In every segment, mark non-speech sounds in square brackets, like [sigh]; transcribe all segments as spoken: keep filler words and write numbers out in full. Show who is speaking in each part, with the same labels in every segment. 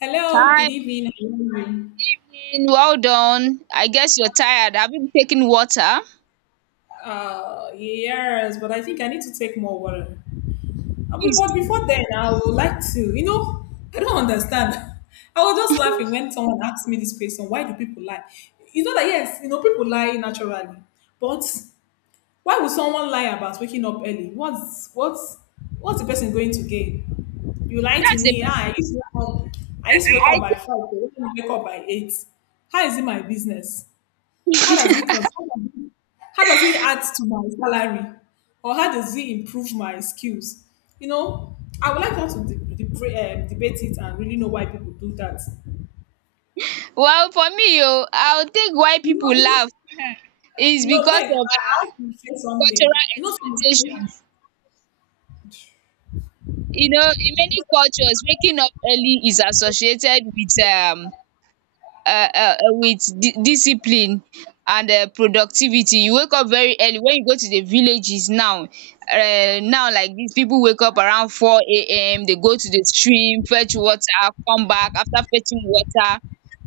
Speaker 1: Hello, good
Speaker 2: Hi, good
Speaker 1: evening. How are you?
Speaker 2: evening. Well done. I guess you're tired. Have you taken water?
Speaker 1: Uh, yes, but I think I need to take more water. Uh, be-
Speaker 2: Please
Speaker 1: But
Speaker 2: do.
Speaker 1: before then, I would like to, you know, I don't understand. [laughs] I was just
Speaker 2: [laughs]
Speaker 1: laughing when someone asked me this question, why do people lie? You know that, yes, you know, people lie naturally, but why would someone lie about waking up early? What's, what's, what's the person going to gain? You lie to
Speaker 2: That's the
Speaker 1: me. Ah,
Speaker 2: person,
Speaker 1: I used to wake up, I used to wake up
Speaker 2: I
Speaker 1: by
Speaker 2: think.
Speaker 1: five, but you wake up by eight. How is it my business? How does it cons- how does it how does it add to my salary? Or how does it improve my skills? You know, I would like us to de- de- um, debate it and really know why people do that.
Speaker 2: Well, for me, yo. I'll think why
Speaker 1: You know,
Speaker 2: people
Speaker 1: you
Speaker 2: laugh
Speaker 1: know,
Speaker 2: [laughs] is
Speaker 1: you know like,
Speaker 2: because of
Speaker 1: I have to
Speaker 2: uh,
Speaker 1: say something.
Speaker 2: cultural
Speaker 1: You know, some- people-
Speaker 2: expectations. You know, in many cultures, waking up early is associated with um um um with di discipline and um productivity. You wake up very early. When you go to the villages now um now, like, dis pipu wake up around four A M, dey go to the stream, fetch water, come back. After fetching water,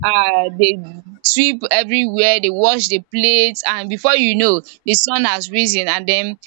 Speaker 2: um dey sweep everywhere, dey wash the plate, and before you know, the sun has risen and den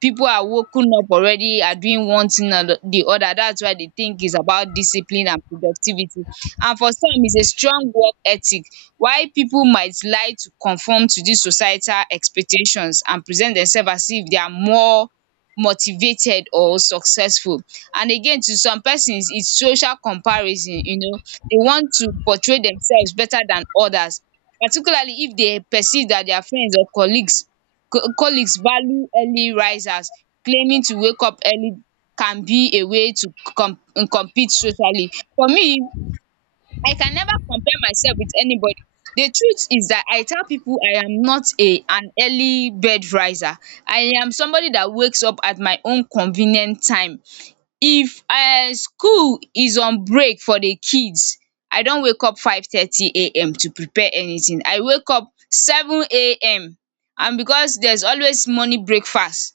Speaker 2: people are woken up already, are doing one thing or the other. That's why they think it's about discipline and productivity, and for some it's a strong work ethic, while people might like to conform to this societal expectations and present themselves as if they are more motivated or successful. And again, to some persons it's social comparison, you know, they want to portray themselves better than others, particularly if they perceive that their friends or colleagues Co- colleagues value early risers. Claiming to wake up early can be a way to com- compete socially. For me, I can never compare myself with anybody. The truth is that I tell people I am not a an early bed riser. I am somebody that wakes up at my own convenient time. If um school is on break for the kids, I don wake up five thirty am to prepare anything, I wake up seven am, and because there's always morning breakfast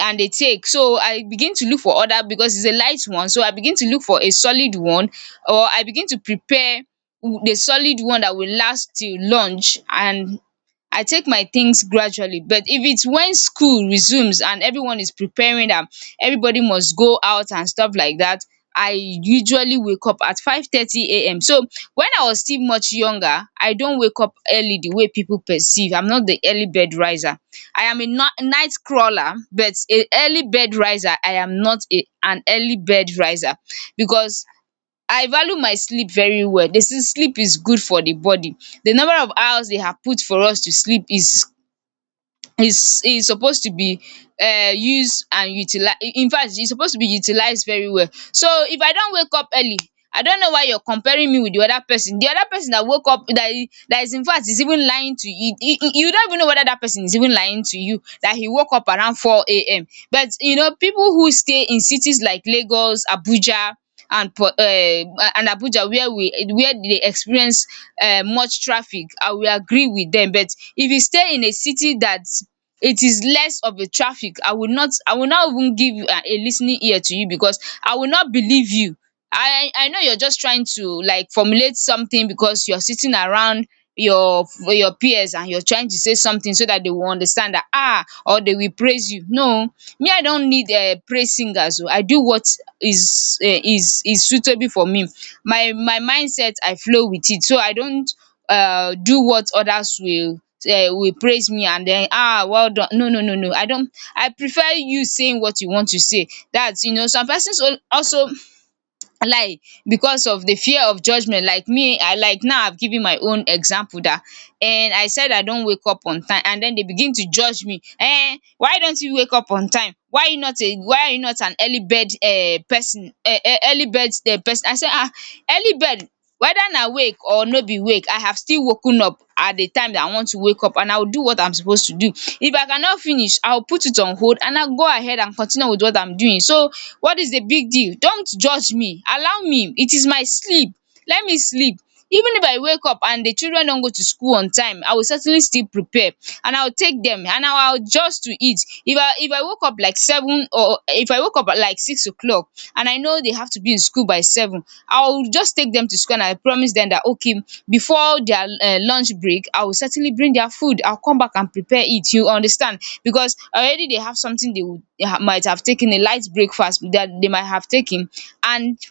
Speaker 2: and they take, so I begin to look for other, because it's a light one, so I begin to look for a solid one, or I begin to prepare the solid one that will last till lunch, and I take my things gradually. But if it's when school resumes and everyone is preparing am, everybody must go out and stuff like that, I usually wake up at five thirty am. So when I was still much younger, I don't wake up early the way people perceive. I'm not the early bed riser, I am a ni- night crawler, but a early bed riser. I am not a an early bed riser because I value my sleep very well. They say sleep is good for the body. The number of hours they have put for us to sleep is is is supposed to be um used and utilize. In fact, e suppose to be utilised very well. So if I don wake up early, I don't know why you are comparing me with the other person. The other person that woke up, that i- that is, in fact, is even lying to you. You you you don't even know whether that person is even lying to you, that he woke up around four A M. But you know, people who stay in cities like Lagos, Abuja, and po um and Abuja, where we where they experience um much traffic, I will agree with them. But if you stay in a city that it is less of a traffic, i will not I will not even give you a, a listening ear, to you, because I will not believe you. I i know you're just trying to, like, formulate something because you're sitting around your your peers, and you're trying to say something so that they will understand that, ah, or they will praise you. No, me, I don't need um praise singers oh. I do what is um is is suitable for me. My my mindset, I flow with it, so I don't uh do what others will um will praise me and then, ah, well done, no no no no, I don't. I prefer you saying what you want to say. That's, you know, some persons al- also lie because of the fear of judgement. Like me, I, like, now, I've given my own example dat, and I said I don't wake up on time, and then they begin to judge me, eh, why don't you wake up on time, why you not a, why are you not an early bird um person, um early bird um person, I say, ah, early bird, whether na wake or no be wake, I have still woken up at the time that I want to wake up, and I will do what I'm supposed to do. If I cannot finish, I will put it on hold and I go ahead and continue with what I'm doing. So what is the big deal? Don't judge me, allow me, it is my sleep, let me sleep. Even if I wake up and the children don go to school on time, I will certainly still prepare, and I will take dem, and I will adjust to it. If I if I woke up like seven, or if I woke up at like six o'clock, and I know they have to be in school by seven, I will just take dem to school, and I promise dem that, okay, before their um lunch break, I will certainly bring their food. I will come back and prepare it. You understand? Because already they have something they would, they ha- might have taken, a light breakfast that they might have taken, and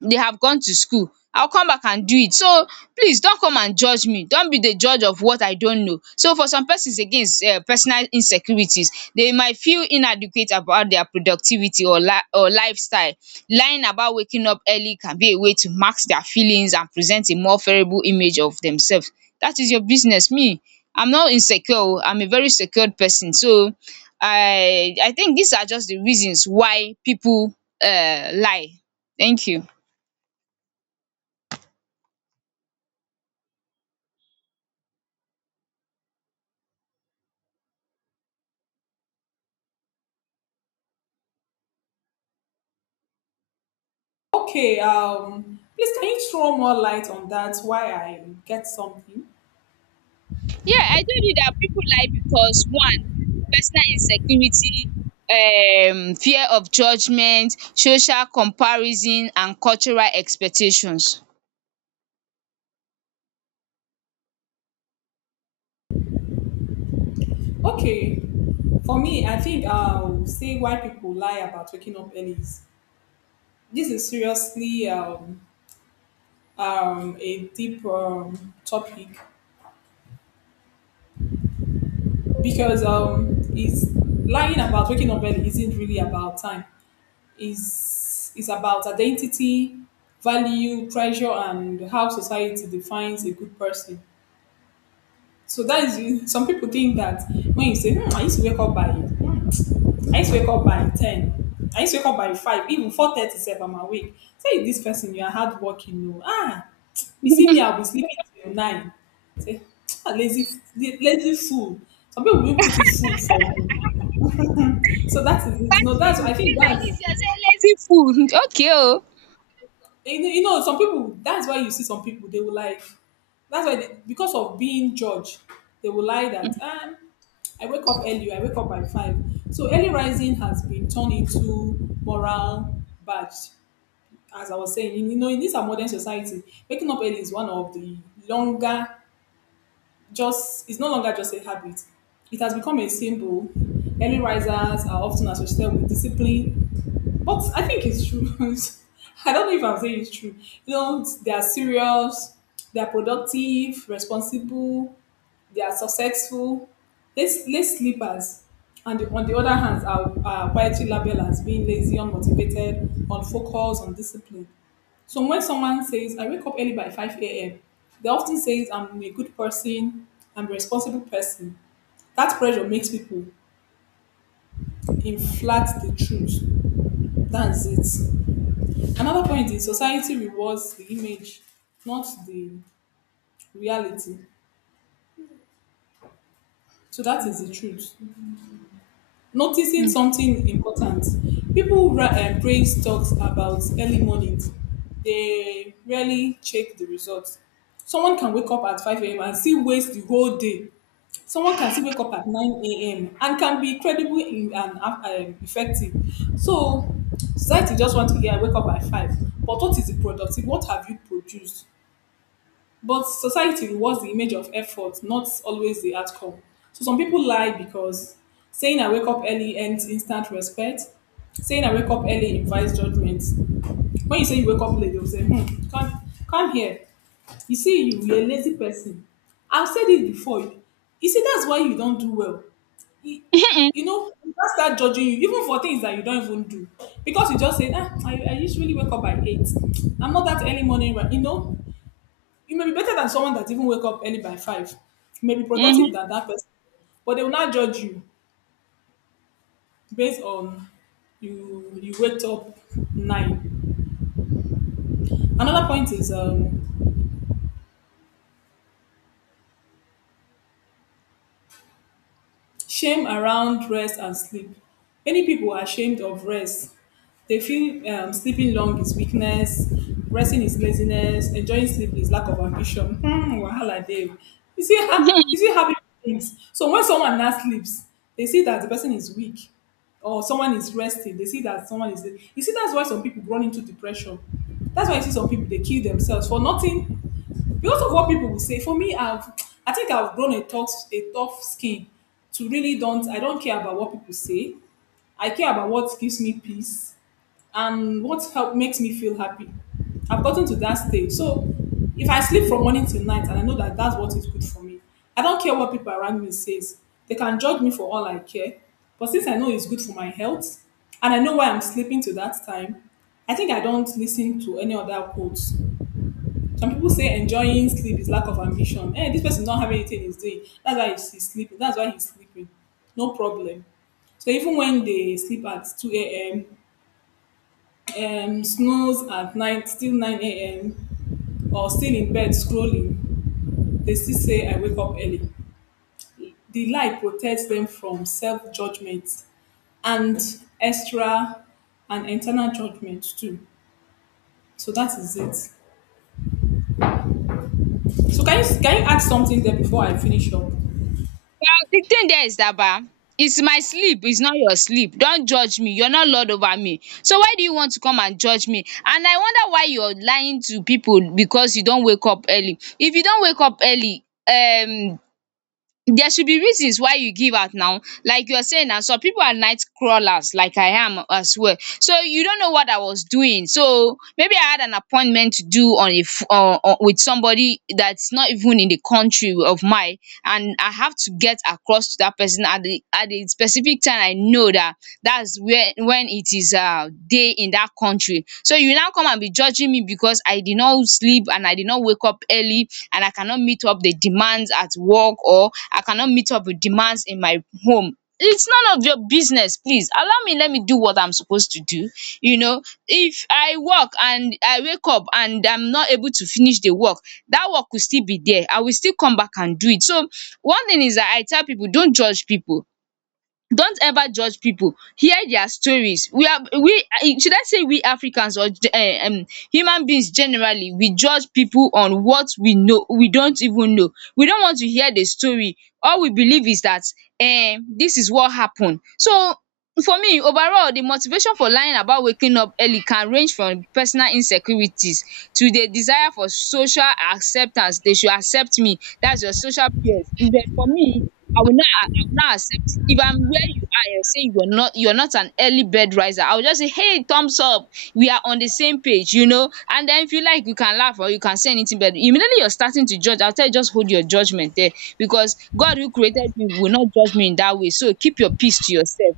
Speaker 2: they have gone to school, I'll come back and do it. So please don't come and judge me. Don't be the judge of what I don't know. So for some persons, again, is um personal insecurities. They might feel inadequate about their productivity, or li or lifestyle. Lying about waking up early can be a way to mask their feelings and present a more favourable image of themselves. That is your business. Me, I'm not insecure oh. I'm a very secured person. So I I think these are just the reasons why people um lie. Thank you.
Speaker 1: Okay, um, please can you throw more light on that? Why I get something?
Speaker 2: Yeah, I told you that people lie because, one, personal insecurity, um fear of judgement, social comparison, and cultural expectations. [laughs]
Speaker 1: Okay, for me, I think I'll say why people lie about waking up early is- This is seriously um, um, a deep um, topic because um, it's lying about waking up early isn't really about time. It's, it's about identity, value, pressure, and how society defines a good person. So that is, some people think that when you say, hmm, I used to wake up by I used to wake up by ten. I used to wake up by five, even four thirty sef I'm awake. Say this person, you are hardworking oo. Ah, you see me
Speaker 2: Party,
Speaker 1: I be sleeping till nine. Say [tsk] um lazy f- la- lazy fool. Some people will put in fool for you. So that is it. No dats
Speaker 2: you
Speaker 1: I think
Speaker 2: like
Speaker 1: dats
Speaker 2: dis, you are saying lazy fool. [laughs] Okay
Speaker 1: you know you know some people. That is why you see some people they will like. That's why dey Because of being judged, they will lie that um I wake up early. I wake up by five. So early rising has been turned into moral badge. As I was saying, you know, in this our modern society, waking up early is one of the longer, just, it's no longer just a habit. It has become a symbol. Early risers are often associated with discipline. But I think it's true. [laughs] I don't know if I'm saying it's true. You know, they are serious, they are productive, responsible, they are successful. Less, less sleepers, and the- on the other hand, are, are quietly labeled as being lazy, unmotivated, unfocused, undisciplined. So when someone says, I wake up early by five a m, they often says, I'm a good person, I'm a responsible person. That pressure makes people inflate the truth. That's it. Another point is, society rewards the image, not the reality. So that is the truth. Noticing something important. People ra- uh, praise talks about early mornings. They rarely check the results. Someone can wake up at five a m and still waste the whole day. Someone can still wake up at nine a m and can be credible in, and uh, um, effective. So society just want to hear, I wake up at five. But what is the productive? What have you produced? But society rewards the image of effort, not always the outcome. So some people lie because saying I wake up early earns instant respect. Saying I wake up early invites judgment. When you say you wake up late, they'll say, hmm, come, come here. You see, you, you're a lazy person. I've said it before. You see, that's why you don't do well. You, you know, people start judging you, even for things that you don't even do. Because you just say, ah, I, I usually wake up by eight. I'm not that early morning, right? You know, you may be better than someone that even wake up early by five. You may be
Speaker 2: o. Um
Speaker 1: productive than that person, but they will not judge you based on you you wake up nine. Another point is um shame around rest and sleep. Many people are ashamed of rest. They feel um, sleeping long is weakness, resting is laziness, enjoying sleep is lack of ambition. Hmm, wahala Dave. You see, ha-
Speaker 2: [laughs]
Speaker 1: you see how people things. So when someone now sleeps, they see that the person is weak, or someone is resting. They see that someone is. You see, that's why some people run into depression. That's why you see some people they kill themselves for nothing. Because of what people will say, for me, I've I think I've grown a tough a tough skin to really don't I don't care about what people say. I care about what gives me peace and what help makes me feel happy. I've gotten to that stage. So if I sleep from morning till night and I know that that's what is good for me, I don't care what people around me says. They can judge me for all I care. But since I know it's good for my health and I know why I'm sleeping to that time, I think I don't listen to any other quotes. Some people say enjoying sleep is lack of ambition. Hey, this person don't have anything he's doing. That's why he's he's sleeping. That's why he's sleeping. No problem. So even when they sleep at two a m, um, snooze at night, still nine a m, or still in bed scrolling, they still say, I wake up early. The lie protects them from self judgment and extra and internal judgment too. So that is it. So can you can you add something there before I finish up?
Speaker 2: the thing there is that ba, it's my sleep, it's not your sleep. Don't judge me, you're not lord over me, so why do you want to come and judge me? And I wonder why you're lying to people because you don't wake up early. If you don't wake up early, um there should be reasons why you give out now. Like you are saying now, some people are night crawlers, like I am as well. So you don't know what I was doing. So maybe I had an appointment to do on a f- uh, uh, with somebody that's not even in the country of mine, and I have to get across to that person at the at the specific time. I know that that's where, when it is um day in that country. So you now come and be judging me because I did not sleep, and I did not wake up early, and I cannot meet up the demands at work, or I cannot meet up with demands in my home. It's none of your business, please allow me, let me do what I'm supposed to do. You know, if I work and I wake up and I'm not able to finish the work, that work will still be there, I will still come back and do it. So one thing is that, I tell people, don't judge people, don't ever judge people, hear their stories. We are, we eh, should I say we africans, or eh, um human beings, generally, we judge people on what we know, we don't even know. We don't want to hear the story, all we believe is that um this is what happened. So for me, overall, the motivation for lying about waking up early can range from personal insecurities to the desire for social acceptance. They should accept me, that's your social peers. But for me, i will not I will not accept. If I'm where you are, and say you are not you're not an early bird riser, I will just say, hey, thumbs up, we are on the same page, you know. And then if you like, you can laugh, or you can say anything, but immediately you're starting to judge, I'll tell you, just hold your judgment there, because God, who created you, will not judge me in that way. So keep your peace to yourself.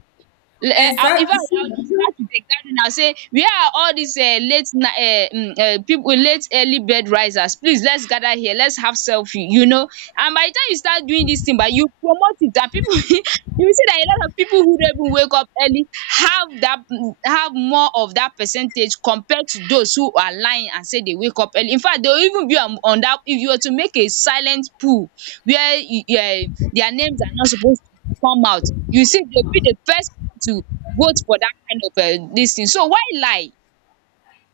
Speaker 2: Le um I infact I
Speaker 1: Exactly.
Speaker 2: will just start to dey carry now, say, where are all these um late night um um pipu, late early bed risers, please let's gather here. Let's have selfie, you know. And by the time you start doing this thing, but you promote it, that people, [laughs] you will see that a lot of people who don't even wake up early have dat, have more of that percentage compared to those who are lying and say they wake up early. In fact, they will even be on on dat, if you were to make a silent pool where um their names are not supposed to come out, you see, they will be the first to vote for that kind of um dis thing. So why lie?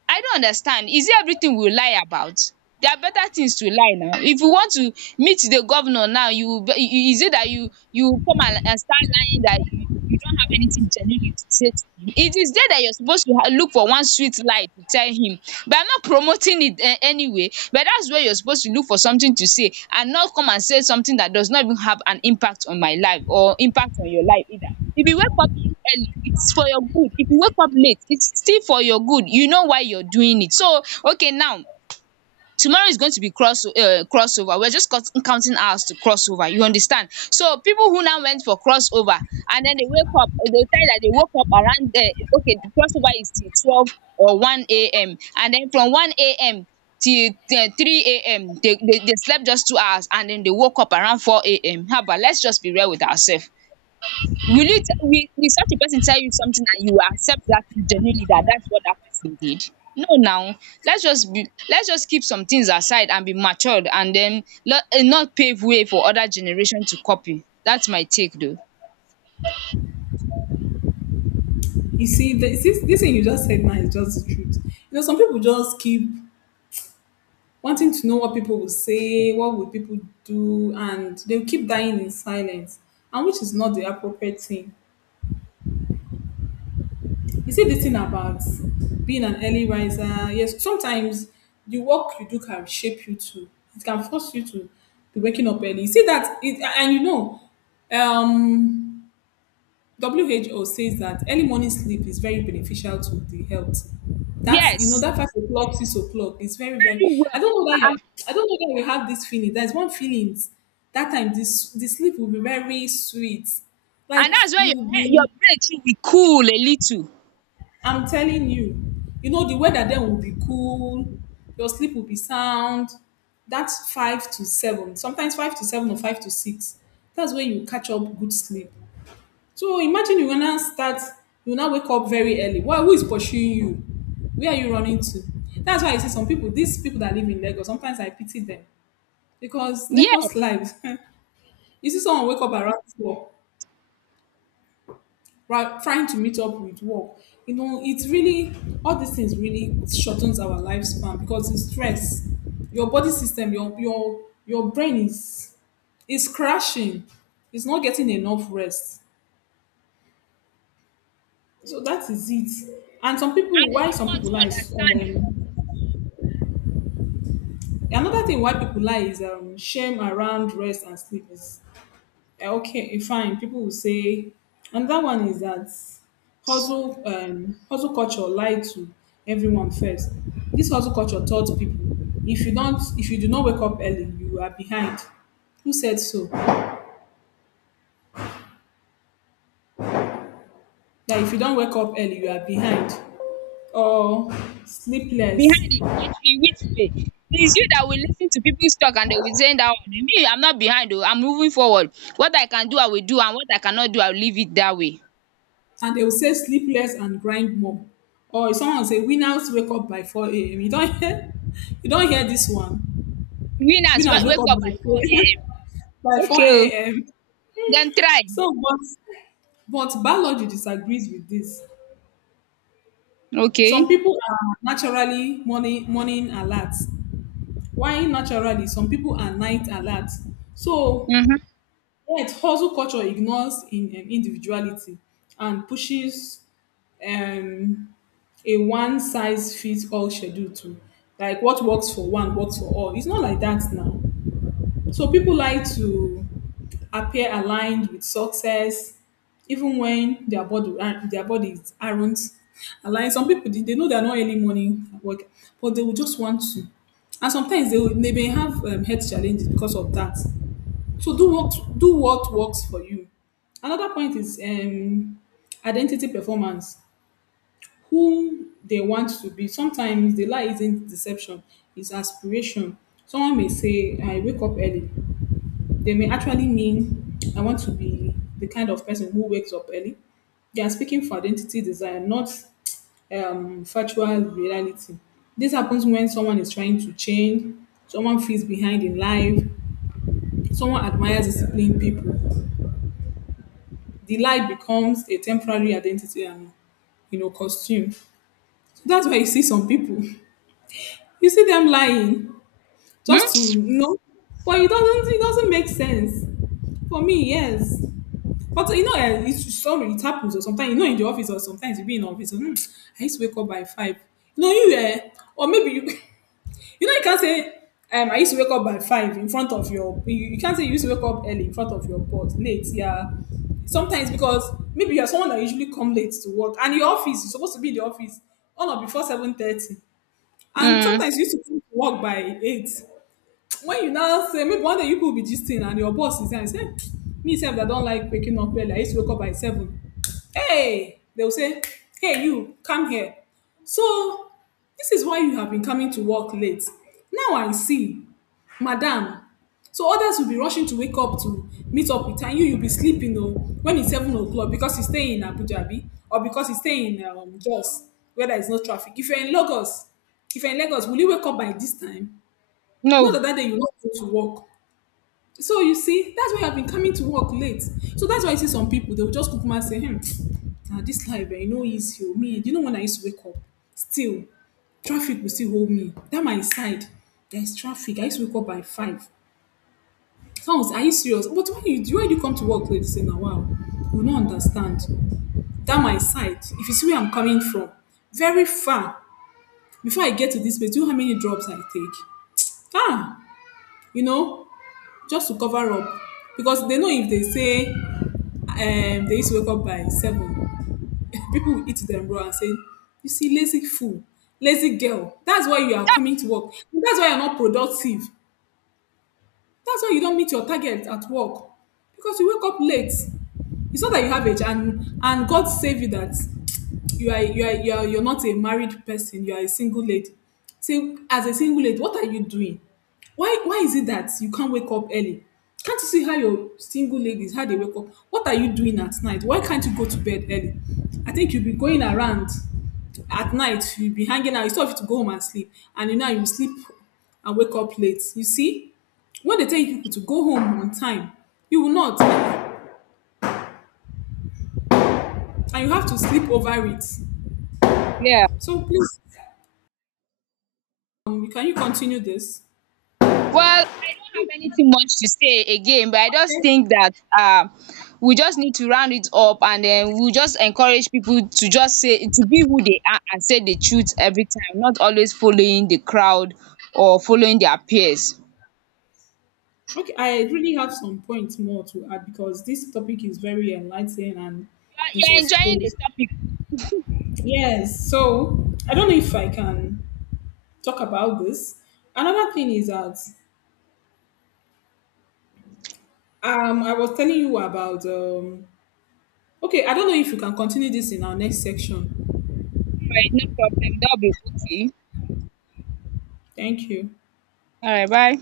Speaker 2: I don't understand. Is it everything we lie about? There are better things to lie now. If you want to meet the governor now, you will be- you- is it that you you will come and and start lying that you you don't have anything genuinely to say to him? It is there that you're supposed to ha- look for one sweet lie to tell him. But I'm not promoting it, um anyway, but that's where you're supposed to look for something to say, and not come and say something that does not even have an impact on my life or impact on your life either. If you wake up early, it's for your good. If you wake up late, it's still for your good. You know why you're doing it. So okay now, tomorrow is going to be cross uh, crossover. We're just cut- counting hours to crossover. You understand? So people who now went for crossover and then they wake up, they tell that they woke up around, uh, okay, the crossover is till twelve or one a.m., and then from one a.m. till uh, three a.m. They, they they slept just two hours, and then they woke up around four a.m. How about let's just be real with ourselves? Will you t- will, will such a person tell you something, and you accept that genuinely, that that's what that person did? No now. Let's just be let's just keep some things aside and be matured, and then let, and not pave way for other generation to copy. That's my take though.
Speaker 1: You see, the, this, this thing you just said now is just the truth. You know, some people just keep wanting to know what people will say, what will people do, and they'll keep dying in silence, and which is not the appropriate thing. You see, this thing about being an early riser, yes, sometimes the work you do can shape you to, it can force you to be waking up early. You see that, it, and you know, um, W H O says that early morning sleep is very beneficial to the health. That's, you know,
Speaker 2: Yes,
Speaker 1: that five o'clock, six o'clock is very very.
Speaker 2: very
Speaker 1: I
Speaker 2: well.
Speaker 1: don't know that you
Speaker 2: Uh-uh.
Speaker 1: are, I don't know that we have this feeling. There's one feeling that time, this the sleep will be very sweet,
Speaker 2: And
Speaker 1: like
Speaker 2: that's where
Speaker 1: you will
Speaker 2: your head, your
Speaker 1: be.
Speaker 2: brain too, will cool a little.
Speaker 1: I'm telling you, you know the weather then will be cool. Your sleep will be sound. That's five to seven, sometimes five to seven or five to six. That's when you catch up good sleep. So imagine you gonna start, you now wake up very early. Why? Who is pursuing you? Where are you running to? That's why I see some people, these people that live in Lagos, sometimes I pity them because Lagos
Speaker 2: Yes.
Speaker 1: lives. [laughs] You see someone wake up around four, right, trying to meet up with work. You know, it's really, all these things really shortens our lifespan because it's stress. Your body system, your your your brain is is crashing. It's not getting enough rest. So that is it. And some people,
Speaker 2: And they
Speaker 1: why
Speaker 2: don't
Speaker 1: some
Speaker 2: want
Speaker 1: people
Speaker 2: to
Speaker 1: lie is um,
Speaker 2: understand oh.
Speaker 1: another thing why people lie is um, shame around rest and sleep is uh, okay, eh, fine. People will say, another one is that hustle, um, hustle culture lie to everyone first. This hustle culture taught people if you don't, if you do not wake up early, you are behind. Who said so? That if you don't wake up early, you are behind or sleepless.
Speaker 2: Behind, in which in which way? It is you that will listen to people's talk and they will say that, one, me, I'm not behind, i I'm moving forward. What I can do I will do, and what I cannot do I will leave it that way.
Speaker 1: And they will say sleep less and grind more. Or if someone say winners wake up by four a m. You don't hear [laughs] you don't hear this one.
Speaker 2: Winners wa
Speaker 1: Winners wake
Speaker 2: wake
Speaker 1: up
Speaker 2: up
Speaker 1: by
Speaker 2: by
Speaker 1: 4
Speaker 2: four am.
Speaker 1: [laughs] by
Speaker 2: Okay o.
Speaker 1: four a m.
Speaker 2: Dem try.
Speaker 1: So but but biology disagrees with this. Some
Speaker 2: Okay.
Speaker 1: people are naturally morning morning alert, while naturally some people are night alert. So
Speaker 2: um
Speaker 1: right, hustle culture ignores in, um, individuality and pushes um, a one size fits all schedule to, like what works for one works for all. It's not like that now. So people like to appear aligned with success, even when their body uh, their bodies aren't aligned. Some people they they know they're not early morning work, but they will just want to. And sometimes they will, they may have um, health challenges because of that. So do what do what works for you. Another point is um, identity performance. Who they want to be. Sometimes the lie isn't deception; it's aspiration. Someone may say, "I wake up early." They may actually mean, "I want to be the kind of person who wakes up early." They are speaking for identity desire, not um, factual reality. This happens when someone is trying to change, someone feels behind in life, someone admires disciplined people. The lie becomes a temporary identity and, you know, costume. So that's why you see some people. You see them lying just to
Speaker 2: um
Speaker 1: you know, but it doesn't it doesn't make sense for me. Yes, but you know eh, it's sorry it happens, or sometimes you know in the office, or sometimes you be in office. Or, "Hmm, I used to wake up by five. You know you eh, or maybe you. [laughs] You know, you can't say, um, I used to wake up by five in front of your. You, you can't say you used to wake up early in front of your boss, late. Yeah, sometimes because maybe you're someone that usually come late to work, and your office you're supposed to be in the office on or before seven thirty, and
Speaker 2: um
Speaker 1: sometimes you used to come to work by eight. When you now say maybe one day you people be gisting and your boss is there and say, "Eh, me sef I don like waking up early, I used to wake up by seven." Hey, they will say, "Hey, you come here. So this is why you have been coming to work late. Now I see, madam." So others will be rushing to wake up to meet up with her, and you you'll be sleeping oh when it's seven o'clock because you stay in Abuja abi, or because you stay in um, Jos where there is no traffic. If you're in Lagos, if you're in Lagos, will you wake up by this time?
Speaker 2: no.
Speaker 1: Not that that day you not go to work. So you see, that's why I've been coming to work late. So that's why I see some people, they will just come and say, "Hmm, now this life, eh, you know, easy. Oh. Me, you know when I used to wake up, still traffic will still hold me. That my side, there's traffic. I used to wake up by five." Someone was, "Are you serious? But why you why do you come to work late?" Say, "Now wow, you don't understand. That my side. If you see where I'm coming from, very far. Before I get to this place, do you know how many drops I take? Ah, you know," just to cover up, because they know if they say um, they used to wake up by seven, [laughs] people will eat them raw and say, "You see, lazy fool, lazy girl. That's why you are coming to work. That's why you're not productive. That's why you don't meet your target at work, because you wake up late. It's not that you have age, and and God save you that you are you are you are you're not a married person, you are a single lady. Say as a single lady, what are you doing? Why why is it that you can't wake up early? Can't you see how your single ladies, how they wake up? What are you doing at night? Why can't you go to bed early? I think you'll be going around at night, you'll be hanging out instead of you to go home and sleep. And you know you sleep and wake up late, you see. When they tell you people to go home on time, you will not, and you have to sleep over it.
Speaker 2: Yeah.
Speaker 1: So please, um, can you continue this?"
Speaker 2: Well, I don't have anything much to say again, but I just
Speaker 1: Okay.
Speaker 2: think that um we just need to round it up, and then we just encourage people to just say, to be who they are and say the truth every time, not always following the crowd or following their peers.
Speaker 1: Okay, I really have some points more to add, because this topic is very enlightening and
Speaker 2: You're
Speaker 1: it
Speaker 2: you're
Speaker 1: was
Speaker 2: enjoying the
Speaker 1: posed.
Speaker 2: topic.
Speaker 1: Yes, so I don't know if I can talk about this. Another thing is that um, I was telling you about. Um, okay, I don't know if you can continue this in our next section.
Speaker 2: Alright, no problem. That'll be okay.
Speaker 1: Thank you.
Speaker 2: Alright, bye.